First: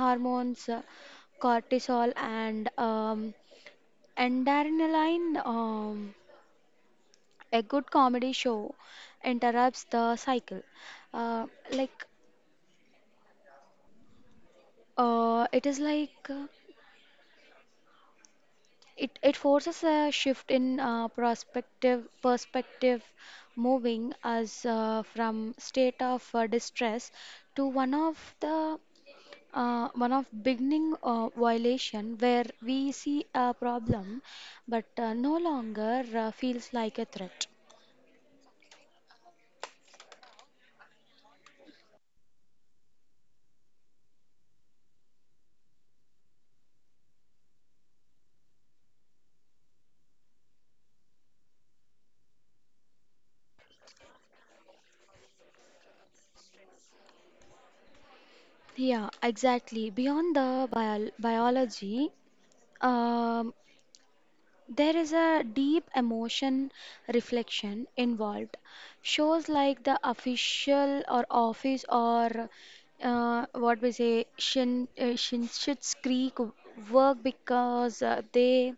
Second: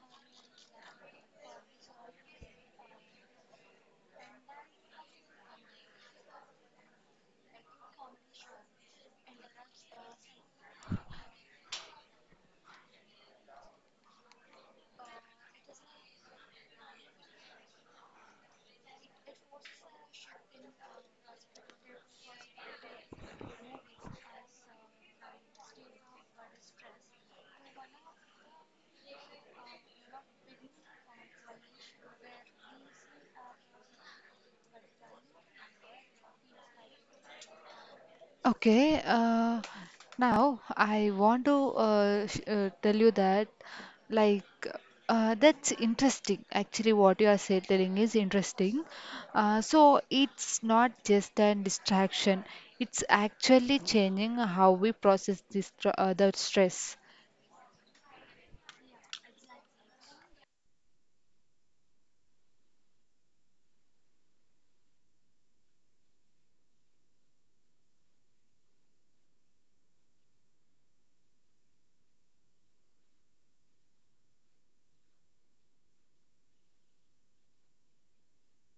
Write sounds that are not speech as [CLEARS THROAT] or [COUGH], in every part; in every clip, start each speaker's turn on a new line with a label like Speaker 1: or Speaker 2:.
Speaker 1: hormones, cortisol, and Darinaline. A good comedy show interrupts the cycle. Uh, like it is like it forces a shift in perspective, moving us from state of distress to one of beginning violation where we see a problem but no longer feels like a threat.
Speaker 2: Okay, uh, Now I want to tell you that, like, that's interesting. Actually, what you are telling is interesting. So it's not just a distraction; it's actually changing how we process the stress.
Speaker 1: Yeah, exactly. Beyond the biology, um, there is a deep emotion reflection involved. Shows like the official or office or what we say Shin Shinshit's Creek work because they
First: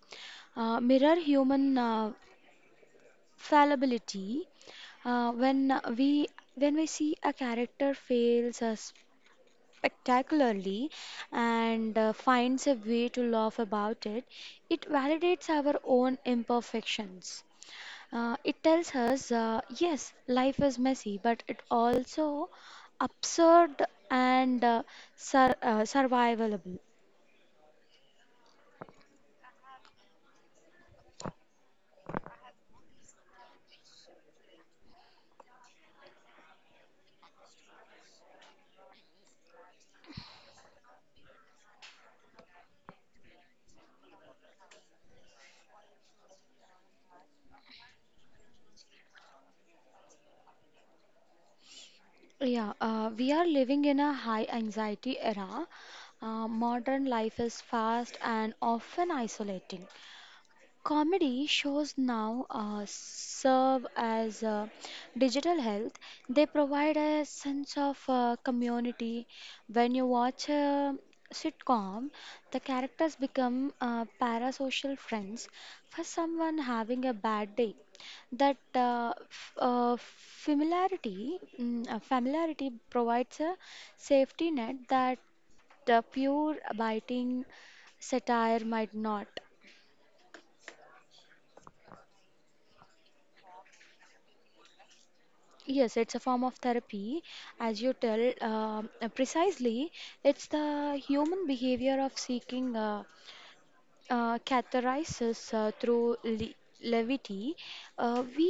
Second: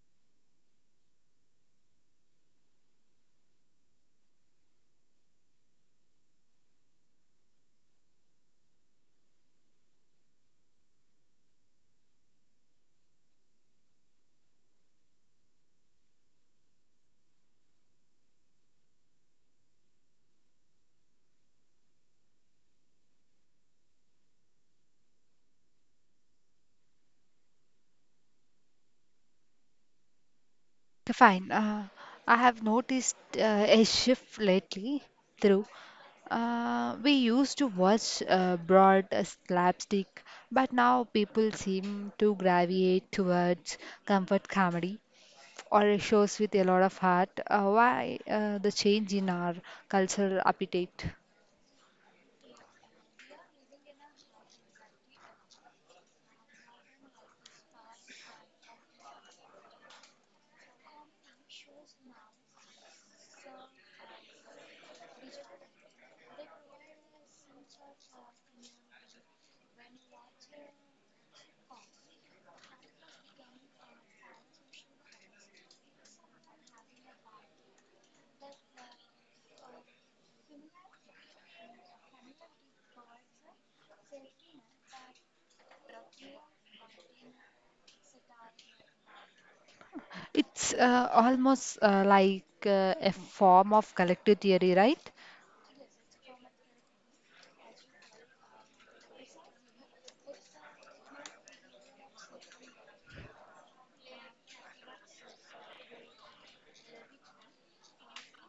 Speaker 1: mirror human fallibility. Uh, when we when we see a character fails us spectacularly and finds a way to laugh about it, it validates our own imperfections. It tells us, yes, life is messy, but it also absurd and survivable.
Speaker 2: Okay, fine. I have noticed a shift lately through. We used to watch broad slapstick, but now people seem to gravitate towards comfort comedy or shows with a lot of heart. Why the change in our cultural appetite?
Speaker 1: Yeah, we are living in a high anxiety era. Modern life is fast and often isolating. Comedy shows now serve as digital health. They provide a sense of community. When you watch a sitcom, the characters become parasocial friends. For someone having a bad day, that familiarity provides a safety net that pure biting satire might not.
Speaker 2: It's almost like a form of collective theory, right?
Speaker 1: Yes, it's a form of therapy, as you tell. Precisely, it's the human behavior of seeking catharsis through le levity. We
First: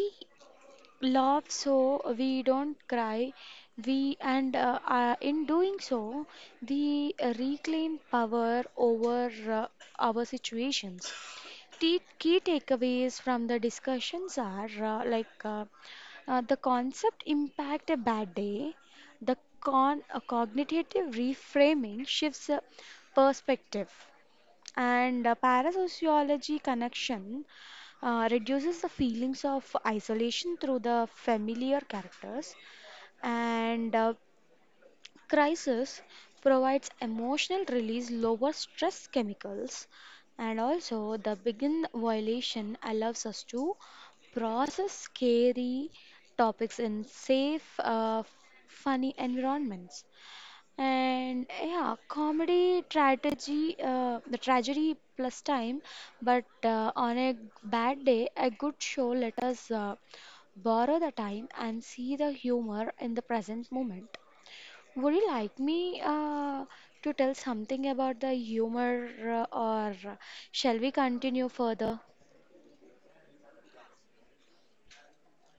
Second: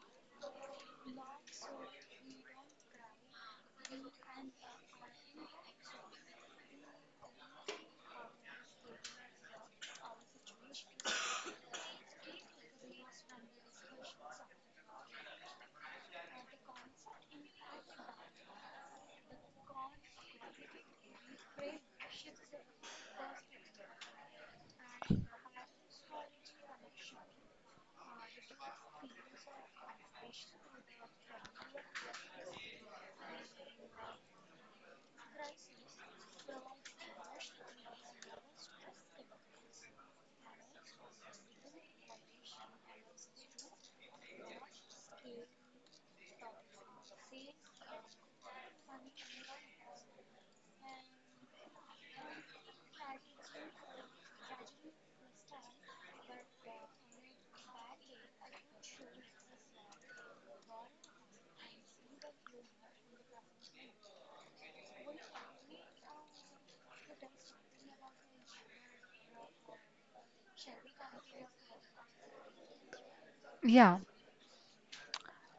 Speaker 1: laugh so we don't cry. We and In doing so, we reclaim power over our situations. Key takeaways from the discussions are the concept impact a bad day, cognitive reframing shifts perspective, and parasociology connection reduces the feelings of isolation through the familiar characters, and Crisis provides emotional release, lower stress chemicals, and also the begin violation allows us to process scary topics in safe, funny environments. And yeah, comedy, tragedy, the tragedy plus time, but on a bad day, a good show let us borrow the time and see the humor in the present moment. Would you like me to tell something about the humor, or shall we continue further?
Speaker 2: Yeah.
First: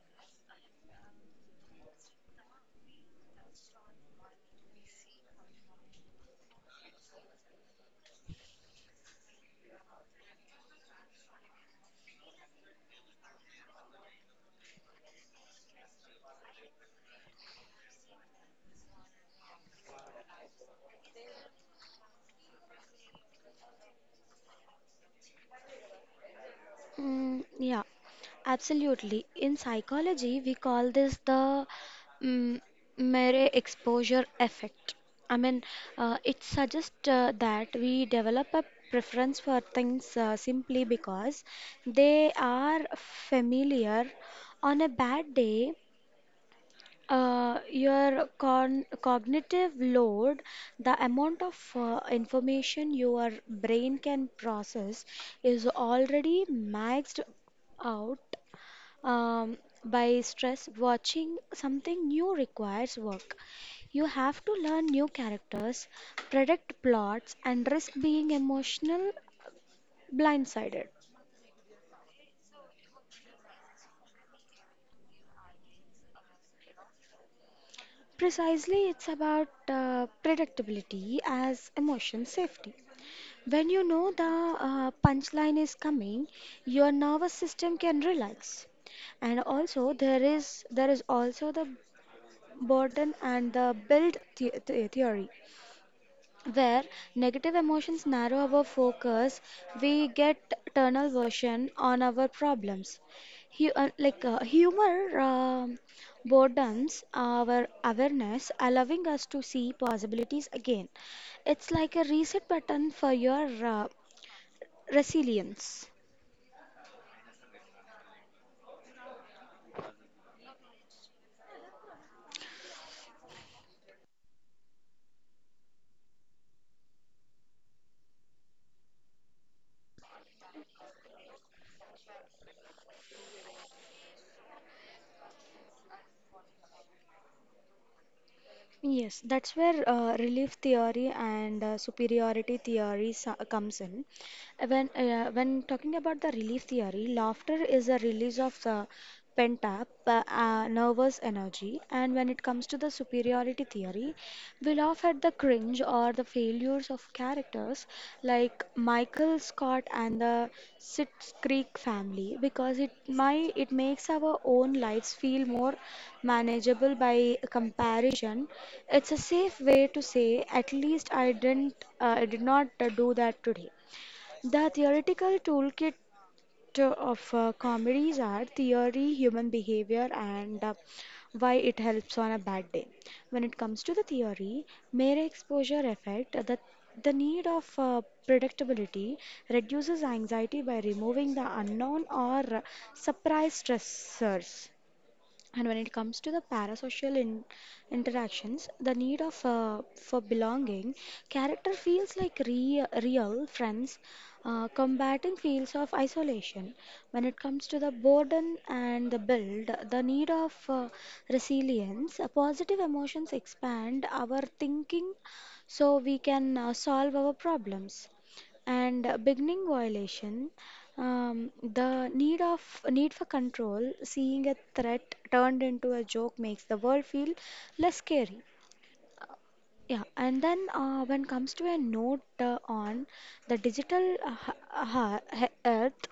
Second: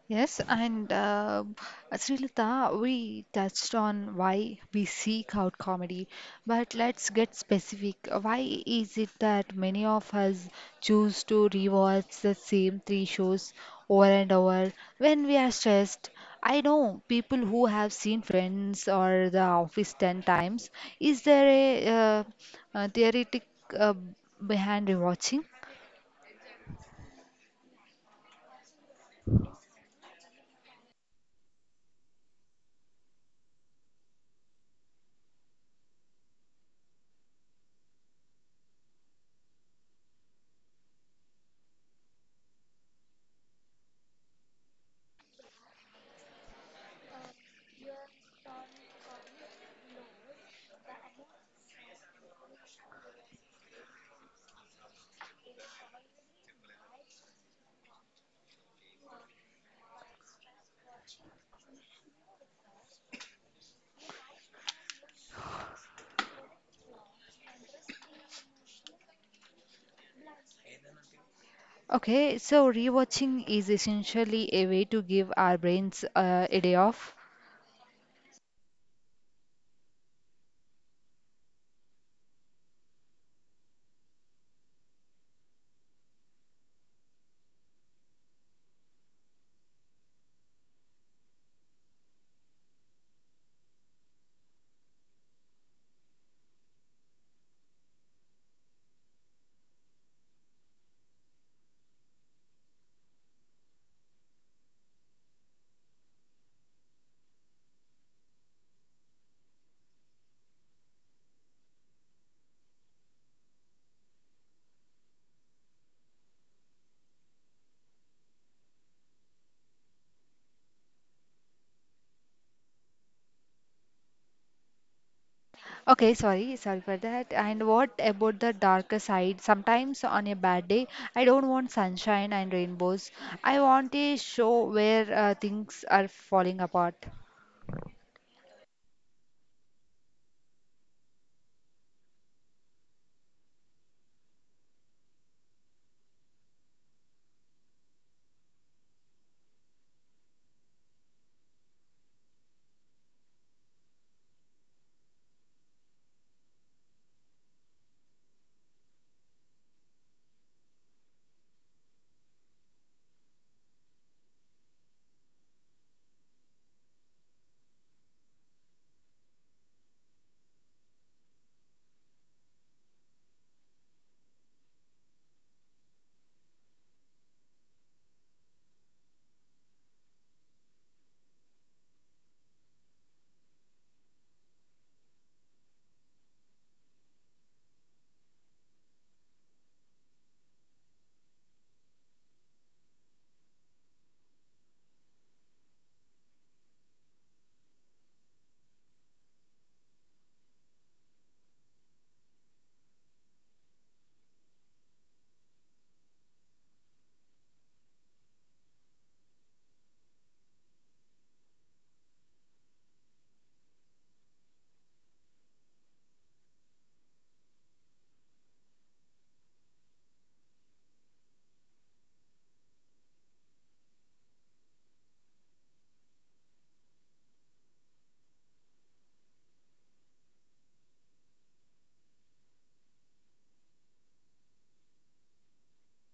Speaker 2: Yes, and Srilata, we touched on why we seek out comedy, but let's get specific. Why is it that many of us choose to rewatch the same three shows over and over when we are stressed? I know people who have seen Friends or The Office 10 times. Is there a theoretic uh, behind rewatching?
Speaker 1: Mm, yeah, absolutely. In psychology, we call this the mm, mere exposure effect. I mean, it suggests that we develop a preference for things simply because they are familiar. On a bad day, your con cognitive load, the amount of information your brain can process, is already maxed out um, by stress. Watching something new requires work. You have to learn new characters, predict plots, and risk being emotional blindsided.
Speaker 2: Okay, so rewatching is essentially a way to give our brains a day off.
Speaker 1: Precisely, it's about predictability as emotion safety. When you know the punchline is coming, your nervous system can relax. And also there is also the burden and the build the theory where negative emotions narrow our focus, we get tunnel version on our problems. Humor broadens our awareness, allowing us to see possibilities again. It's like a reset button for your Resilience.
Speaker 2: Okay, sorry, sorry for that. And what about the darker side? Sometimes on a bad day, I don't want sunshine and rainbows. I want a show where things are falling apart.
Speaker 1: Yes, that's where relief theory and superiority theory comes in. When talking about the relief theory, laughter is a release of the pent up nervous energy, and when it comes to the superiority theory, we laugh at the cringe or the failures of characters like Michael Scott and the Schitt's Creek family because it makes our own lives feel more manageable by comparison. It's a safe way to say at least I did not do that today. The theoretical toolkit of comedies are theory, human behavior, and why it helps on a bad day. When it comes to the theory, mere exposure effect, the need of predictability reduces anxiety by removing the unknown or surprise stressors. And when it comes to the parasocial interactions, the need of for belonging, character feels like real friends, combating feels of isolation. When it comes to the burden and the build, the need of resilience, positive emotions expand our thinking, so we can solve our problems and beginning violation the need of need for control, seeing a threat turned into a joke makes the world feel less scary. Yeah, and then when comes to a note on the digital earth,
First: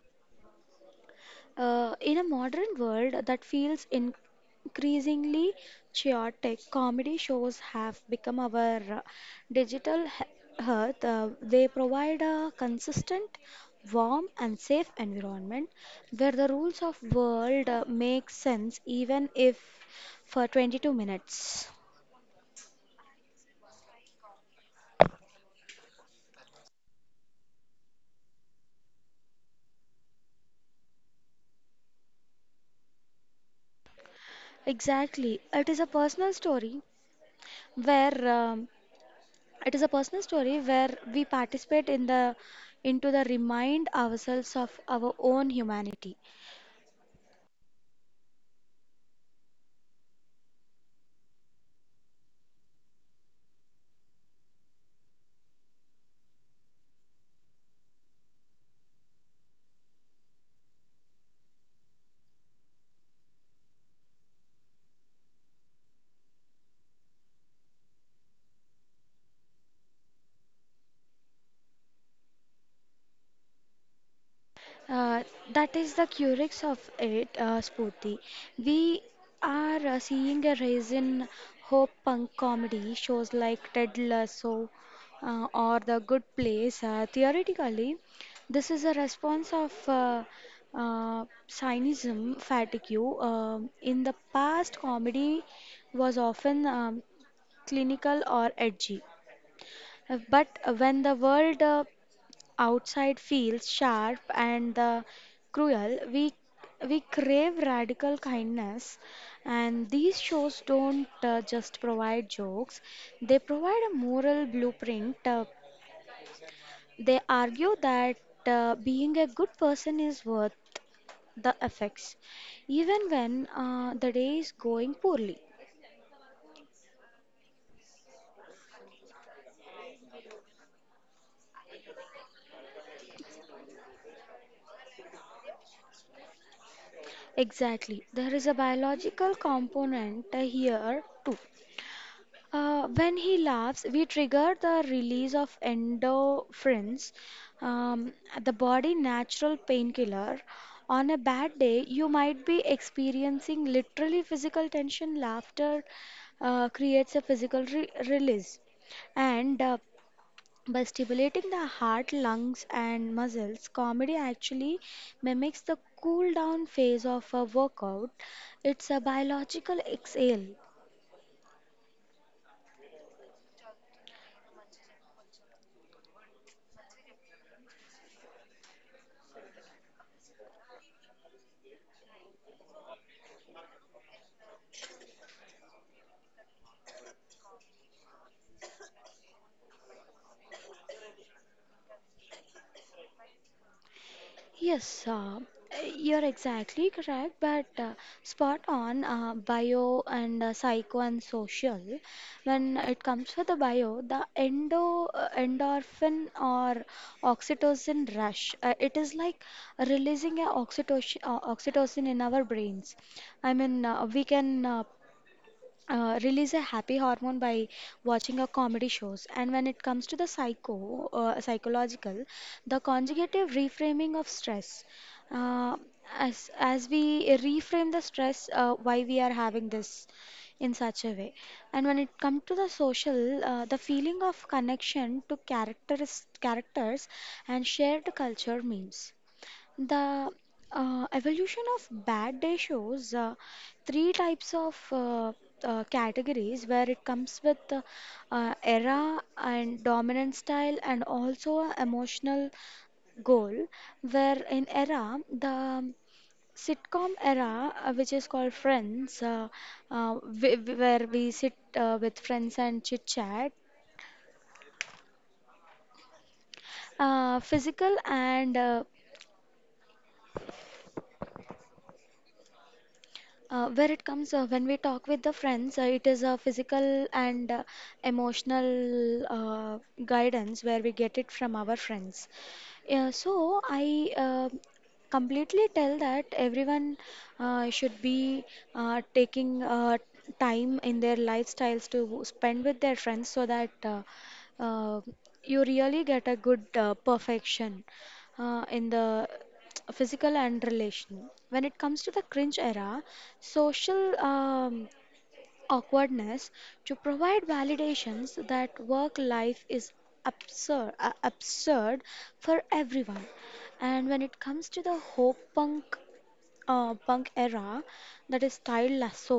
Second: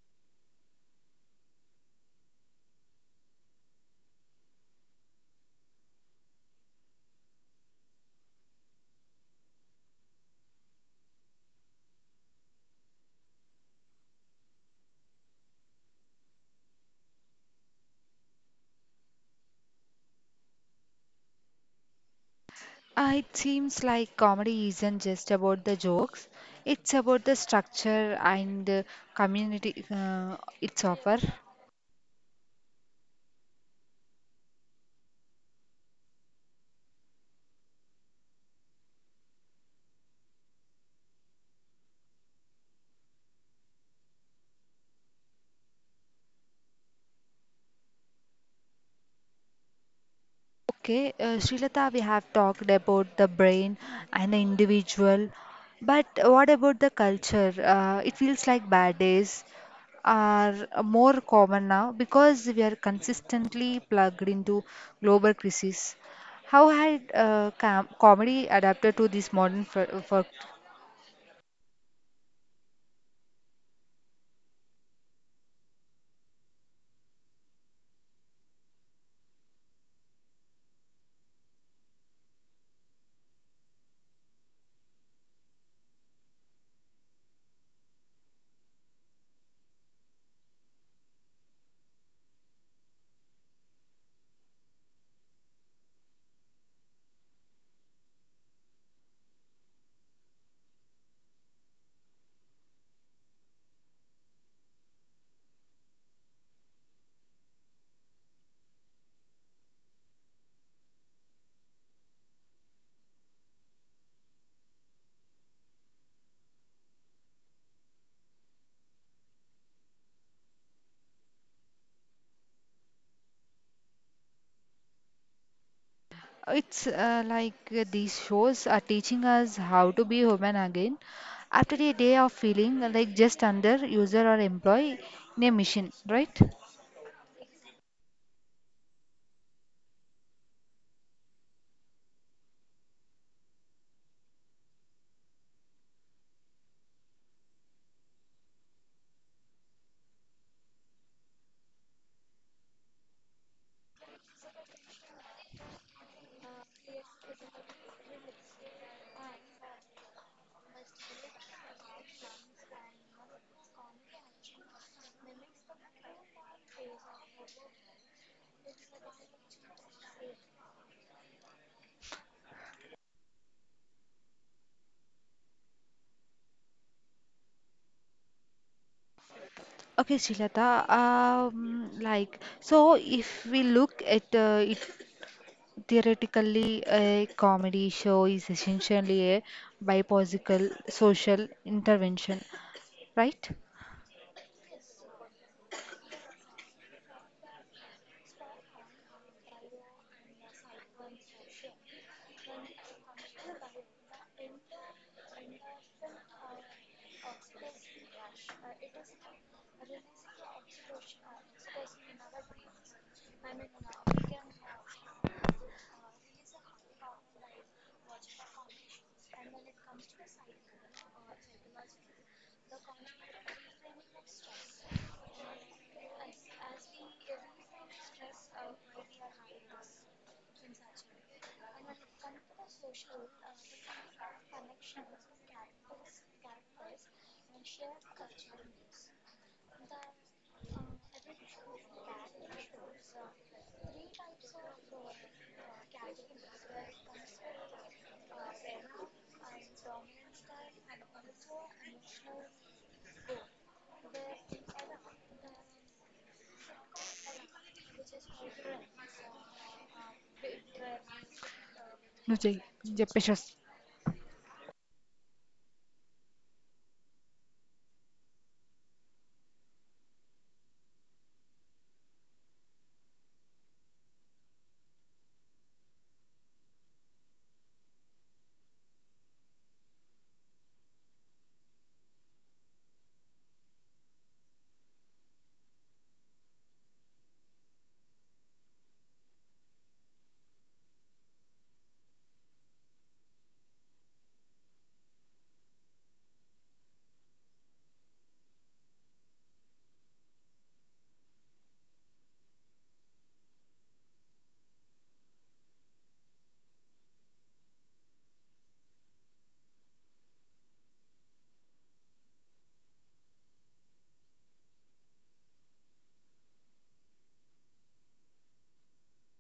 Speaker 1: in a modern world that feels increasingly chaotic, comedy shows have become our digital hearth. They provide a consistent, warm, and safe environment where the rules of world make sense even if for 22 minutes.
Speaker 2: It seems like comedy isn't just about the jokes, it's about the structure and community it's offer.
Speaker 1: Exactly. Where um, It is a personal story where we participate in the into the remind ourselves of our own humanity.
Speaker 2: Okay, Srilata, we have talked about the brain and the individual, but what about the culture? It feels like bad days are more common now because we are consistently plugged into global crises. How had comedy adapted to this modern work?
Speaker 1: Uh, that is the curix of it, Spurti. We are seeing a rise in hope punk comedy shows like Ted Lasso or The Good Place. Theoretically, this is a response of cynism fatigue. In the past, comedy was often clinical or edgy. But when the world outside feels sharp and cruel, we crave radical kindness, and these shows don't just provide jokes, they provide a moral blueprint. They argue that being a good person is worth the effects, even when the day is going poorly.
Speaker 2: It's like these shows are teaching us how to be human again after a day of feeling like just under user or employee in a machine, right?
Speaker 1: Exactly, there is a biological component here too. When he laughs, we trigger the release of endorphins, um, the body natural painkiller. On a bad day, you might be experiencing literally physical tension. Laughter creates a physical re release. And by stimulating the heart, lungs, and muscles, comedy actually mimics the cool down phase of a workout. It's a biological exhale.
Speaker 2: Okay, Shilata, like, so if we look at it theoretically, a comedy show is essentially a bipolitical social intervention, right?
Speaker 1: Yes, you're exactly correct, but spot on bio and psycho and social. When it comes for the bio, the endorphin or oxytocin rush, it is like releasing a oxytocin, oxytocin in our brains. I mean, we can release a happy hormone by watching a comedy shows. And when it comes to the psychological the conjugative reframing of stress, uh, as we reframe the stress why we are having this in such a way. And when it comes to the social, the feeling of connection to characters and shared culture memes, the evolution of bad day shows three types of categories where it comes with era and dominant style and also a emotional goal. Where in era, the sitcom era, which is called Friends, where we sit with friends
Speaker 2: Nujay,
Speaker 1: and
Speaker 2: yeah,
Speaker 1: chit chat,
Speaker 2: precious.
Speaker 1: physical and where it comes when we talk with the friends, it is a physical and emotional guidance where we get it from our friends. Yeah, so I completely tell that everyone should be taking time in their lifestyles to spend with their friends so that uh, you really get a good perfection in the [TSK] physical and relation. When it comes to the cringe era, social awkwardness to provide validations that work life is absurd for everyone. And when it comes to the hope punk punk era, that is style lasso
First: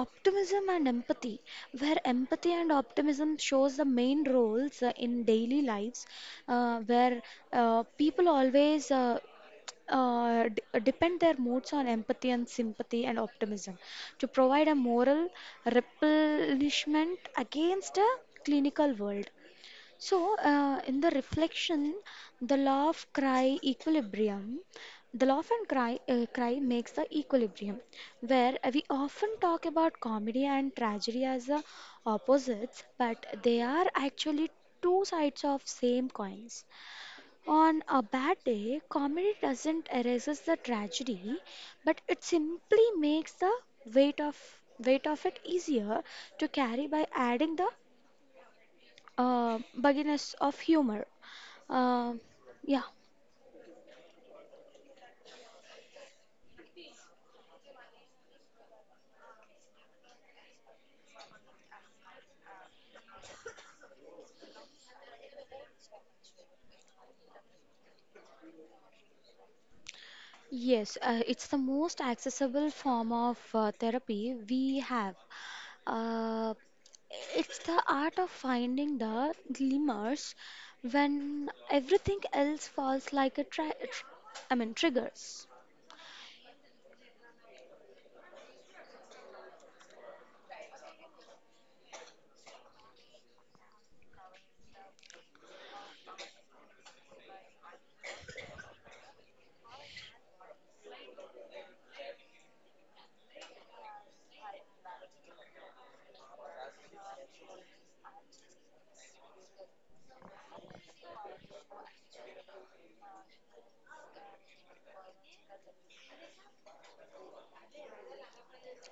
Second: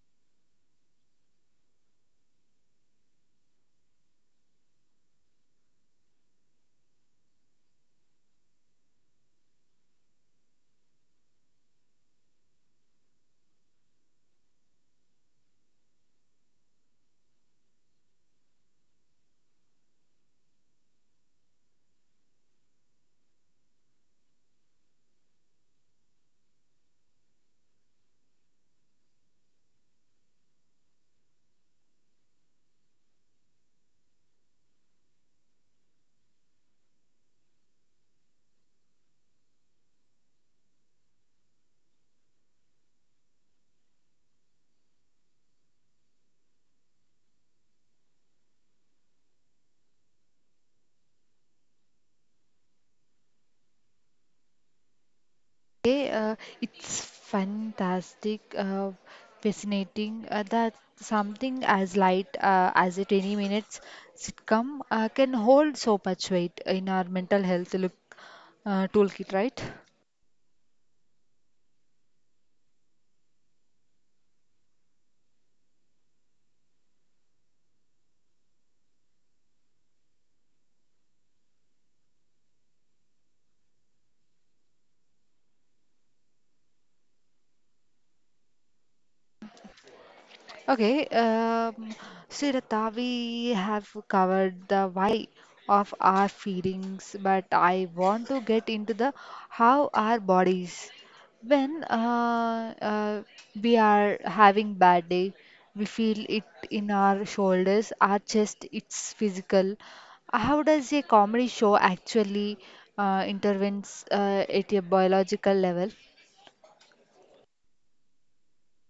Speaker 1: optimism and empathy where empathy and optimism shows the main roles in daily lives where people always depend their moods on empathy and sympathy and optimism to provide a moral replenishment against a clinical world. So, in the reflection, the law of cry equilibrium, the law of and cry, cry makes the equilibrium, where we often talk about comedy and tragedy as the opposites, but they are actually two sides of same coins. On a bad day, comedy doesn't erases the tragedy, but it simply makes the weight of weight of it easier to carry by adding the bugginess of humor. Uh, yeah,
Speaker 2: Okay, uh, it's fantastic, fascinating that something as light as a 20 minutes sitcom can hold so much weight in our mental health look toolkit, right?
Speaker 1: yes, it's the most accessible form of therapy we have. Uh, it's the art of finding the glimmers when everything else falls like a I mean triggers.
Speaker 2: Okay, um, Sridhar, we have covered the why of our feelings, but I want to get into the how our bodies. When we are having bad day, we feel it in our shoulders, our chest. It's physical. How does a comedy show actually intervenes at a biological level?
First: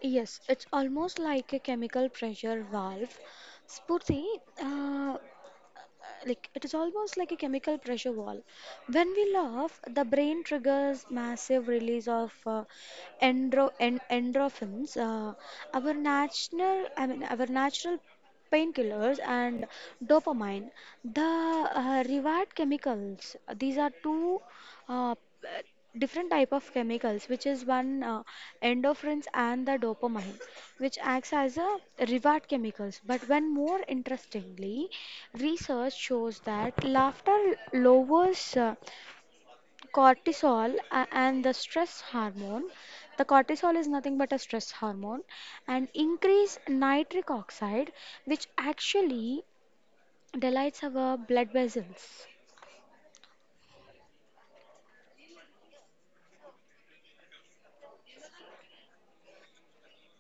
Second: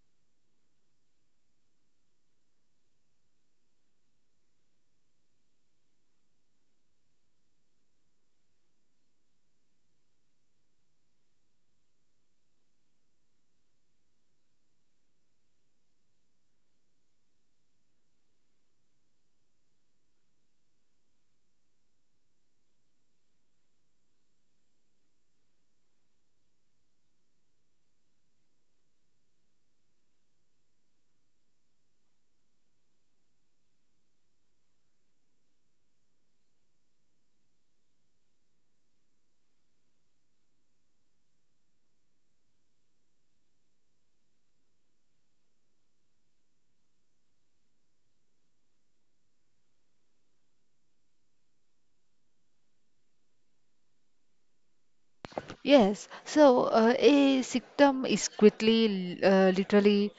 Speaker 1: Yes, it's almost like a chemical pressure valve. Spurti, uh, like it is almost like a chemical pressure wall. When we laugh, the brain triggers massive release of endro en endorphins, our natural, our natural painkillers and dopamine, the reward chemicals. These are two uh, different type of chemicals, which is one endorphins and the dopamine, which acts as a reward chemicals. But when more interestingly, research shows that laughter lowers cortisol and the stress hormone. The cortisol is nothing but a stress hormone and increase nitric oxide, which actually dilates our blood vessels.
Speaker 2: Yes, so a symptom is quickly, literally,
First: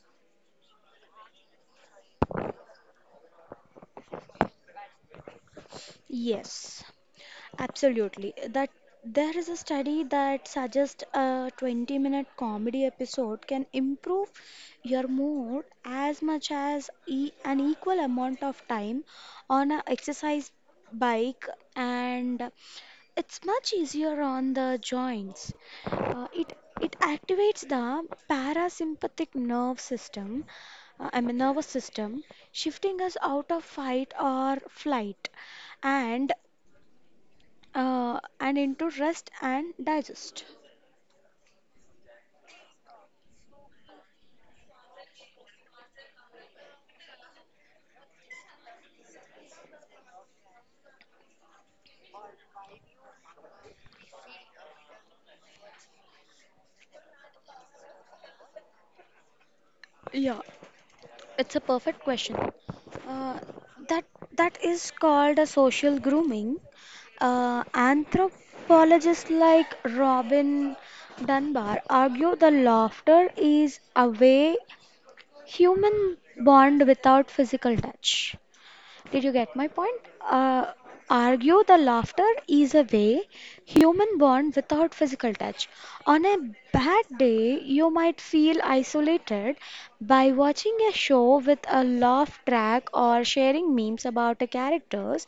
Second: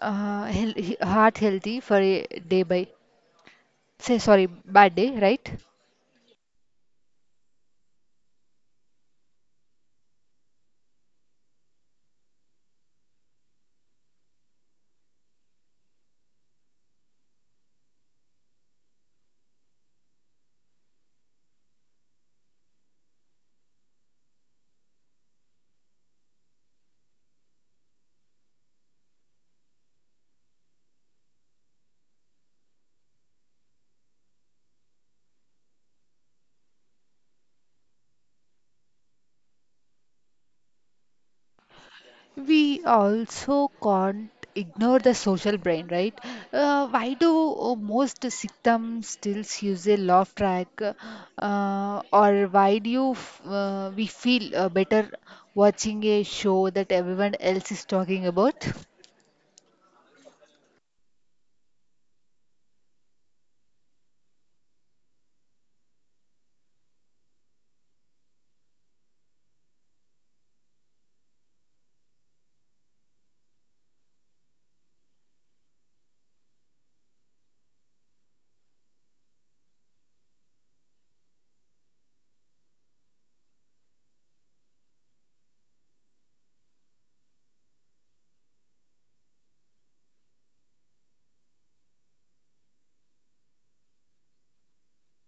Speaker 2: heart healthy for a day by, say, sorry, bad day, right?
Speaker 1: Yes. Absolutely. That there is a study that suggests a 20-minute comedy episode can improve your mood as much as e an equal amount of time on a exercise bike, and it's much easier on the joints. It activates the parasympathetic nerve system, I mean, nervous system, shifting us out of fight or flight. And and into rest and digest?
Speaker 2: We also can't ignore the social brain, right? Why do most symptoms still use a laugh track, or why do you f we feel better watching a show that everyone else is talking about?
Speaker 1: Yeah, it's a perfect question. Uh, that that is called a social grooming. Anthropologists like Robin Dunbar argue the laughter is a way human bond without physical touch. Did you get my point? Uh, argue the laughter is a way human bond without physical touch. On a bad day, you might feel isolated by watching a show with a laugh track or sharing memes about the characters.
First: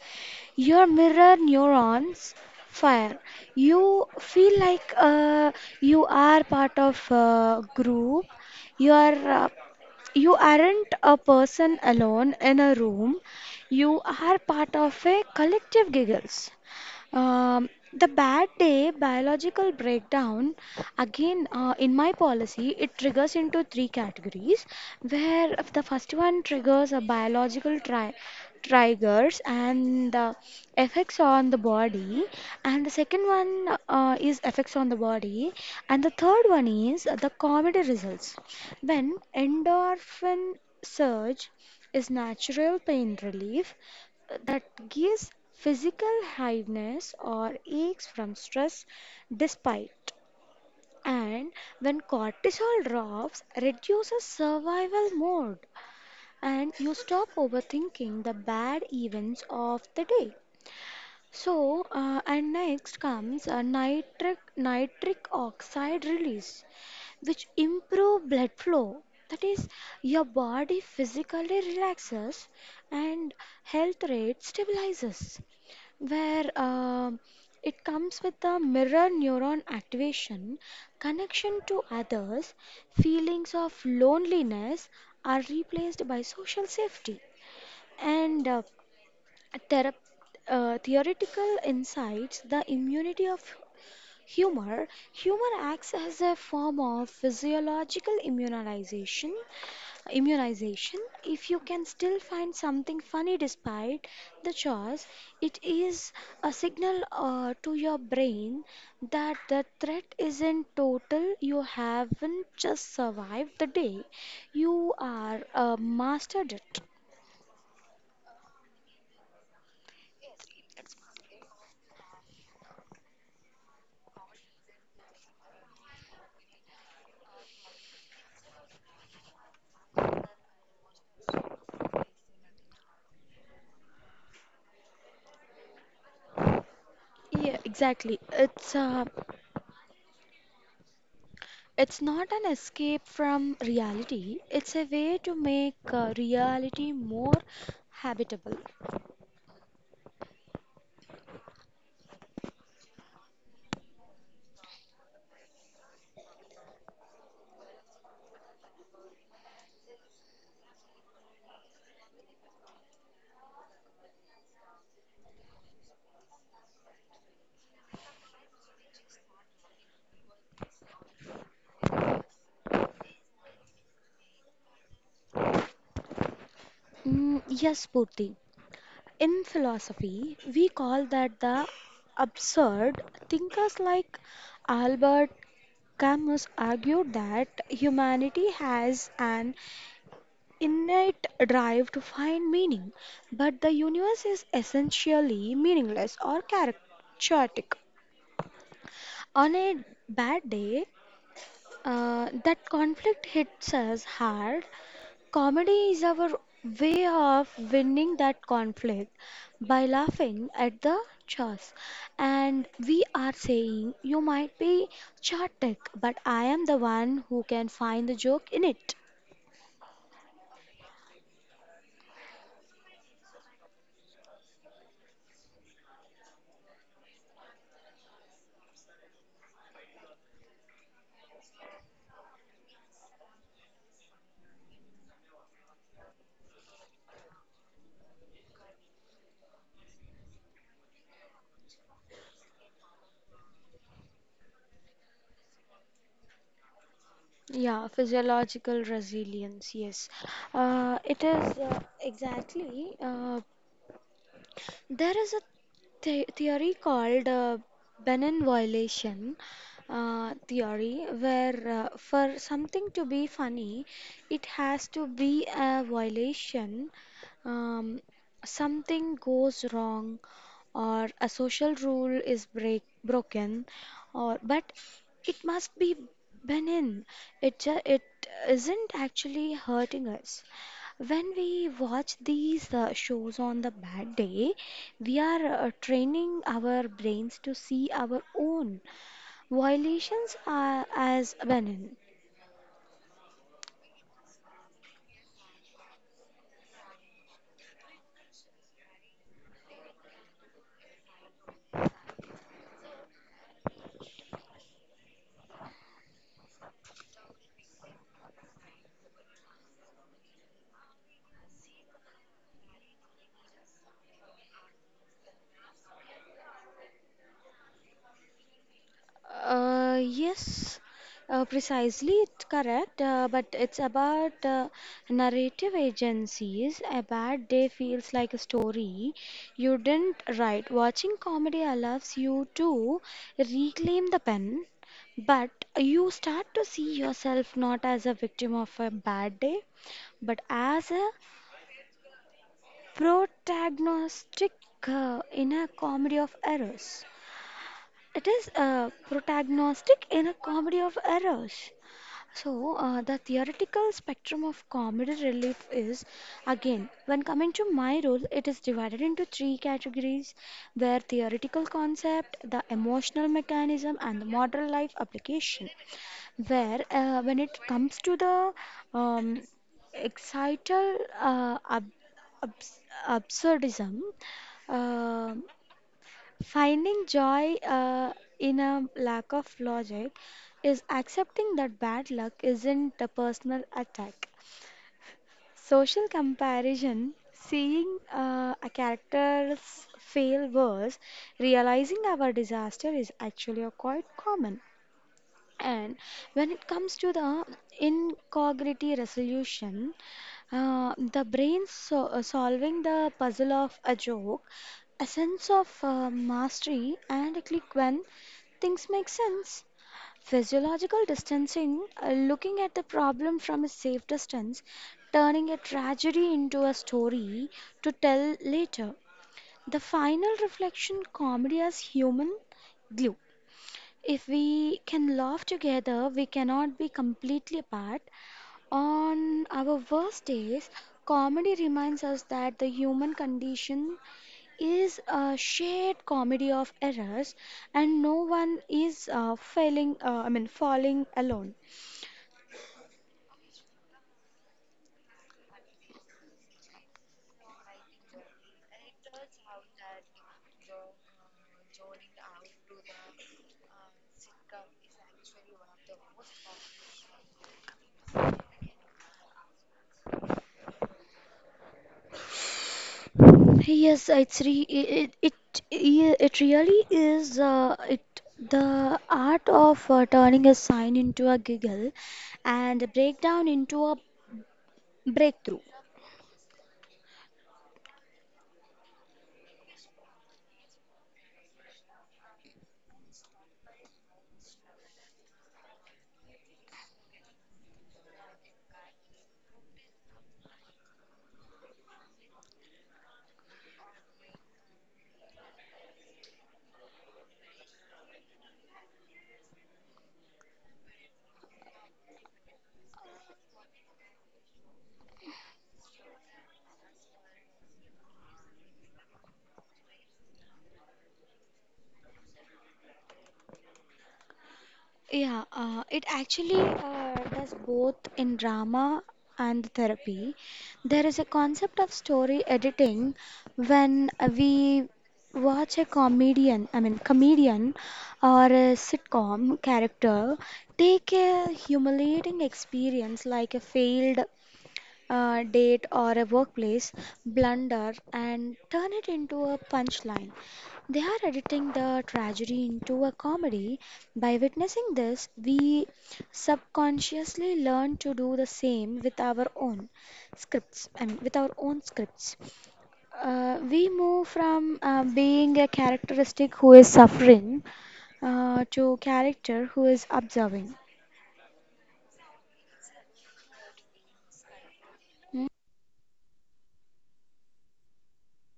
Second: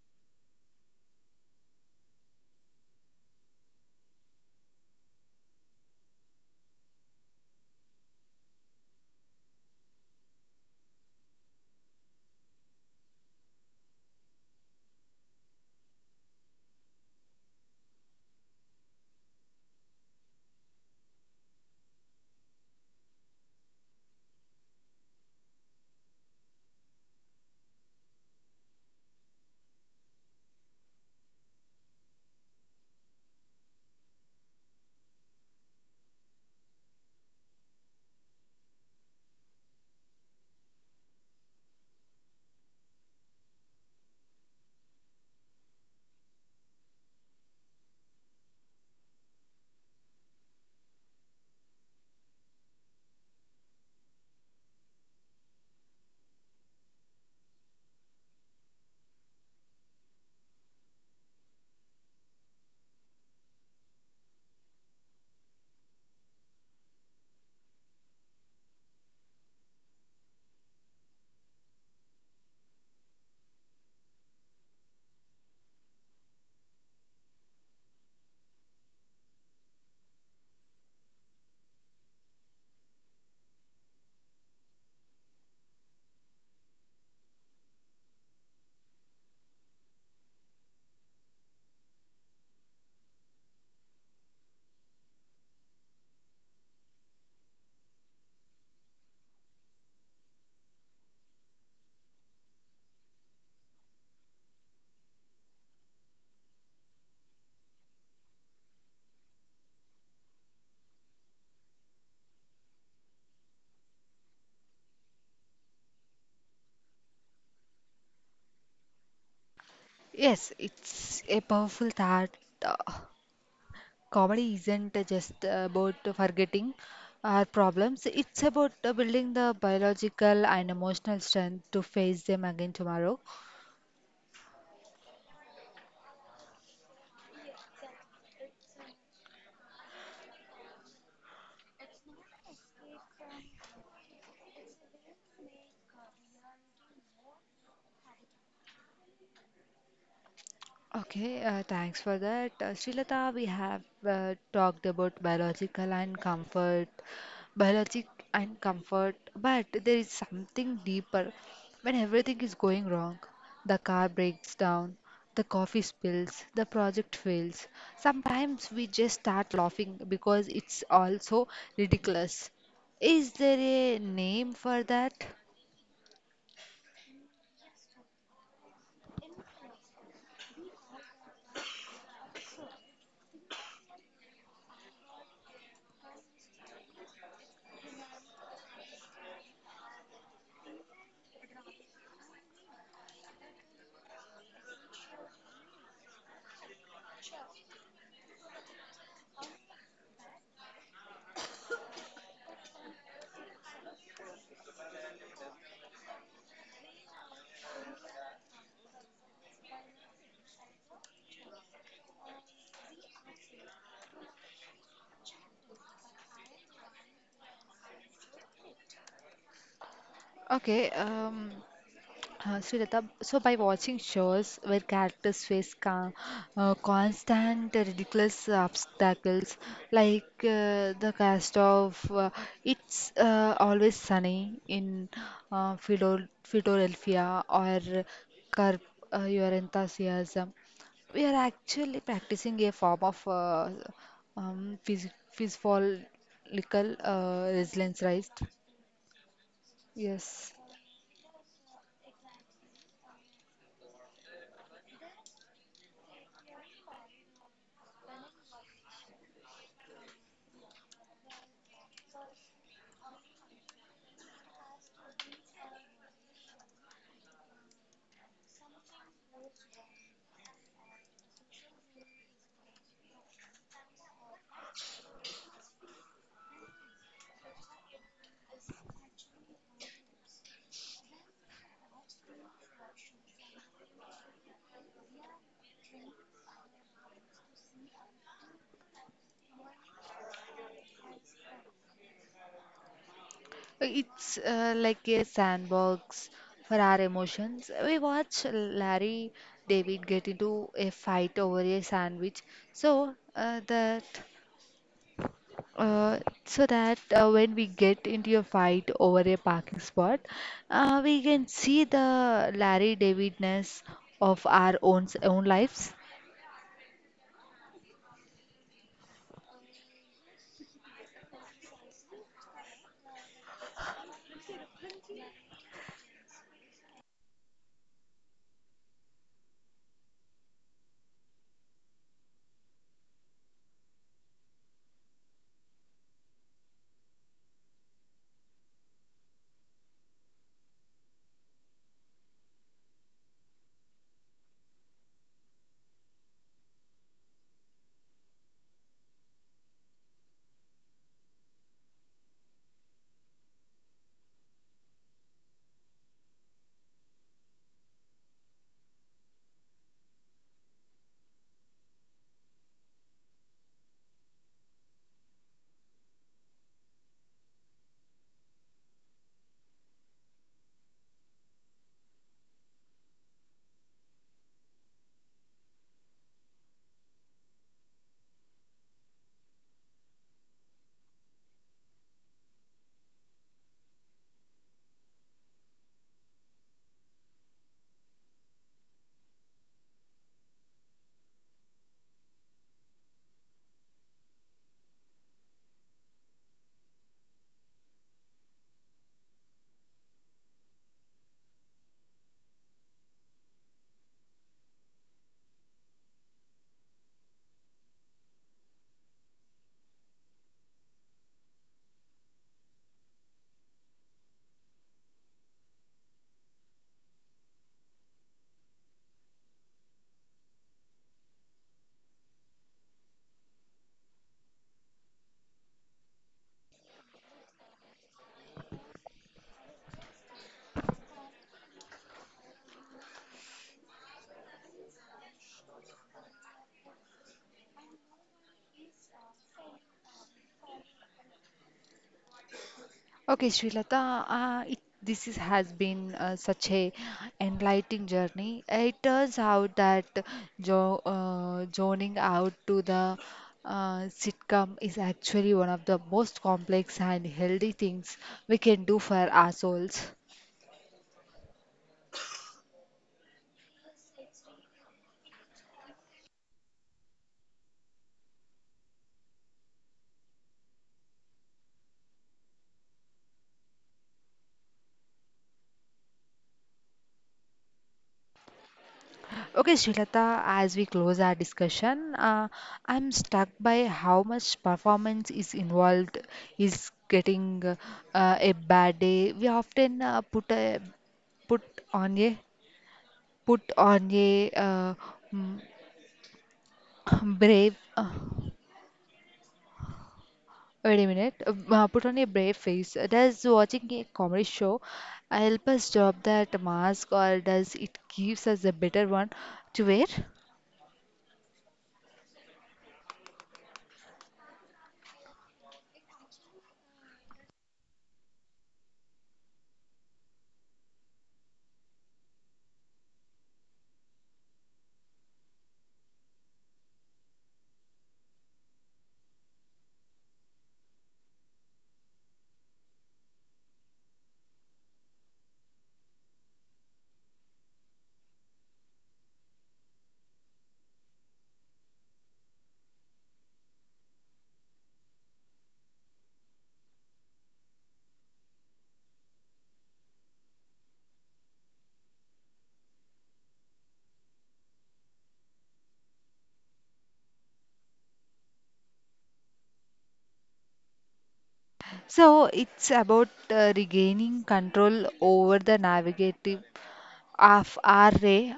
Speaker 1: Your mirror neurons fire. You feel like you are part of a group. You are uh, you aren't a person alone in a room, you are part of a collective giggles. The bad day biological breakdown again in my policy it triggers into three categories where if the first one triggers a biological triggers and the effects on the body, and the second one is effects on the body, and the third one is the comedy results. When endorphin surge is natural pain relief, that gives physical heaviness or aches from stress despite. And when cortisol drops, reduces survival mode and you stop overthinking the bad events of the day. So and next comes a nitric oxide release which improve blood flow. That is, your body physically relaxes and health rate stabilizes. Where it comes with the mirror neuron activation, connection to others, feelings of loneliness are replaced by social safety. And therap- theoretical insights, the immunity of humor. Humor acts as a form of physiological immunization. Immunization. If you can still find something funny despite the chores, it is a signal to your brain that the threat isn't total. You haven't just survived the day. You are mastered it.
Speaker 2: Yes, it's a powerful thought. uh, Comedy isn't just about forgetting our problems, it's about building the biological and emotional strength to face them again tomorrow.
Speaker 1: Yeah, exactly. It's not an escape from reality, it's a way to make reality more habitable.
Speaker 2: Okay, Thanks for that. Srilata, we have talked about biological and comfort, biologic and comfort, but there is something deeper. When everything is going wrong, the car breaks down, the coffee spills, the project fails. Sometimes we just start laughing because it's also ridiculous. Is there a name for that?
Speaker 1: Mm, yes, Purti. In philosophy, we call that the absurd. Thinkers like Albert Camus argued that humanity has an innate drive to find meaning, but the universe is essentially meaningless or characteristic. On a bad day, that conflict hits us hard. Comedy is our way of winning that conflict by laughing at the chaos. And we are saying, you might be chaotic, but I am the one who can find the joke in it.
Speaker 2: Okay, um, Srilata, so by watching shows where characters face constant ridiculous obstacles, like the cast of It's Always Sunny in Philadelphia or Curb Your Enthusiasm, we are actually practicing a form of physiological
Speaker 1: Yeah,
Speaker 2: resilience, right?
Speaker 1: physiological resilience, yes.
Speaker 2: Yes.
Speaker 1: It is exactly. There is a the theory called Benin violation theory, where for something to be funny, it has to be a violation. Um, Something goes wrong, or a social rule is break broken, or but it must be benign. It isn't actually hurting us. When we watch these shows on the bad day, we are training our brains to see our own violations as benign.
Speaker 2: It's like a sandbox for our emotions. We watch Larry David get into a fight over a sandwich, so uh, that uh, so that when we get into a fight over a parking spot, we can see the Larry Davidness of our own lives.
Speaker 1: Yes, precisely, it's correct, but it's about narrative agencies. A bad day feels like a story you didn't write. Watching comedy allows you to reclaim the pen, but you start to see yourself not as a victim of a bad day, but as a protagonistic in a comedy of errors. It is protagonistic in a comedy of errors. So, the theoretical spectrum of comedy relief is again, when coming to my role, it is divided into three categories where theoretical concept, the emotional mechanism, and the modern life application. Where, when it comes to the um, excital uh, ab- abs- absurdism, um finding joy in a lack of logic is accepting that bad luck isn't a personal attack. Social comparison, seeing a character's fail worse, realizing our disaster is actually a quite common. And when it comes to the incognito resolution, the brain so solving the puzzle of a joke, a sense of mastery, and a click when things make sense. Physiological distancing, looking at the problem from a safe distance, turning a tragedy into a story to tell later. The final reflection, comedy as human glue. If we can laugh together, we cannot be completely apart. On our worst days, comedy reminds us that the human condition is a shared comedy of errors and no one is falling alone.
Speaker 2: Srilata, this has been such a enlightening journey. It turns out that jo zoning out to the sitcom is actually one of the most complex and healthy things we can do for our souls.
Speaker 1: Yes, it's re it it it, yeah, it really is it the art of turning a sign into a giggle and a breakdown into a breakthrough.
Speaker 2: Okay, Shilata. As we close our discussion, I'm struck by how much performance is involved, is getting a bad day. We often put a put on a put on a mm, [CLEARS THROAT] brave. Wait a minute. Put on a brave face. Does watching a comedy show help us drop that mask, or does it gives us a better one to wear?
Speaker 1: Yeah, it actually does both in drama and therapy. There is a concept of story editing when we watch a comedian, I mean, comedian or a sitcom character take a humiliating experience like a failed a date or a workplace blunder and turn it into a punchline. They are editing the tragedy into a comedy. By witnessing this, we subconsciously learn to do the same with our own scripts, I mean, with our own scripts. We move from being a characteristic who is suffering to character who is observing.
Speaker 2: So it's about regaining control
Speaker 1: Hmm?
Speaker 2: over the navigative of our day.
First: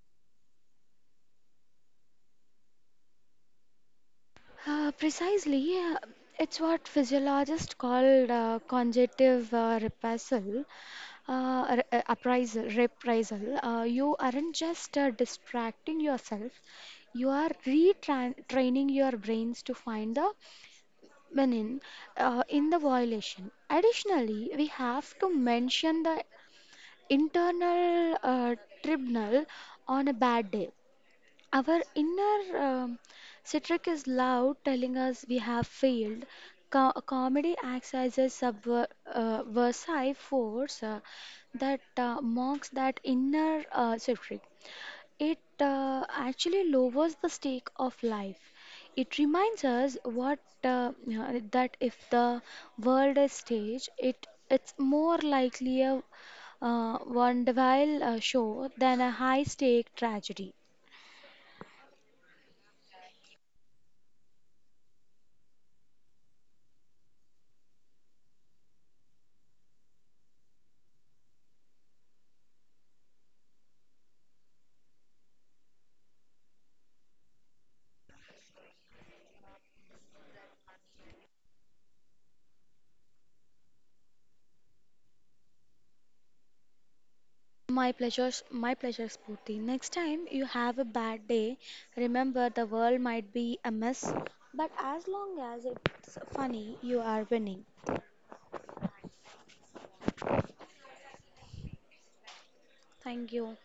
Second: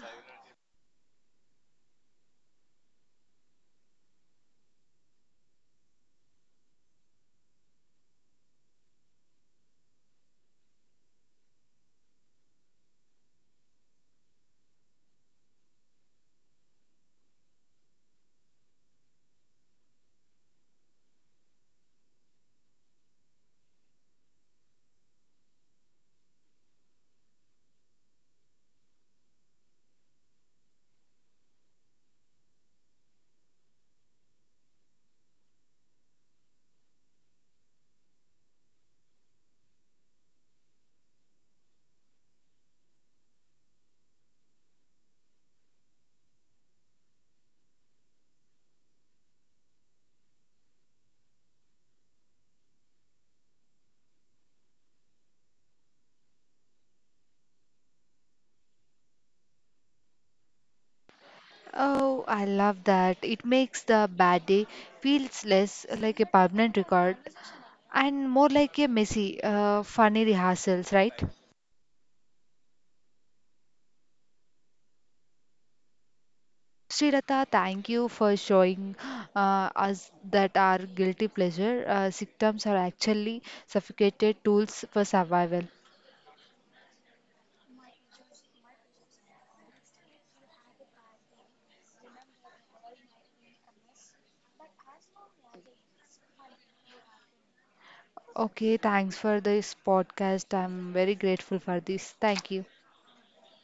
Speaker 1: Precisely, it's what physiologists call conjunctive reprisal. Appraisal, reprisal. You aren't just distracting yourself, you are retraining your brains to find the meaning in the violation. Additionally, we have to mention the internal tribunal on a bad day. Our inner Citric is loud, telling us we have failed. Comedy acts as a subversive versive force that mocks that inner Citric. It actually lowers the stake of life. It reminds us what that if the world is stage, it's more likely a vaudeville show than a high-stake tragedy.
Speaker 2: Oh, I love that. It makes the bad day feels less like a permanent record and more like a messy, funny rehearsals, right? Srirata, thank you for showing us that our guilty pleasure symptoms are actually suffocated tools for survival.
Speaker 1: My pleasure, Spooty. Next time you have a bad day, remember the world might be a mess, but as long as it's funny, you are winning.
Speaker 2: Okay, thanks for this podcast. I'm very grateful for this. Thank you.
Speaker 1: Thank you.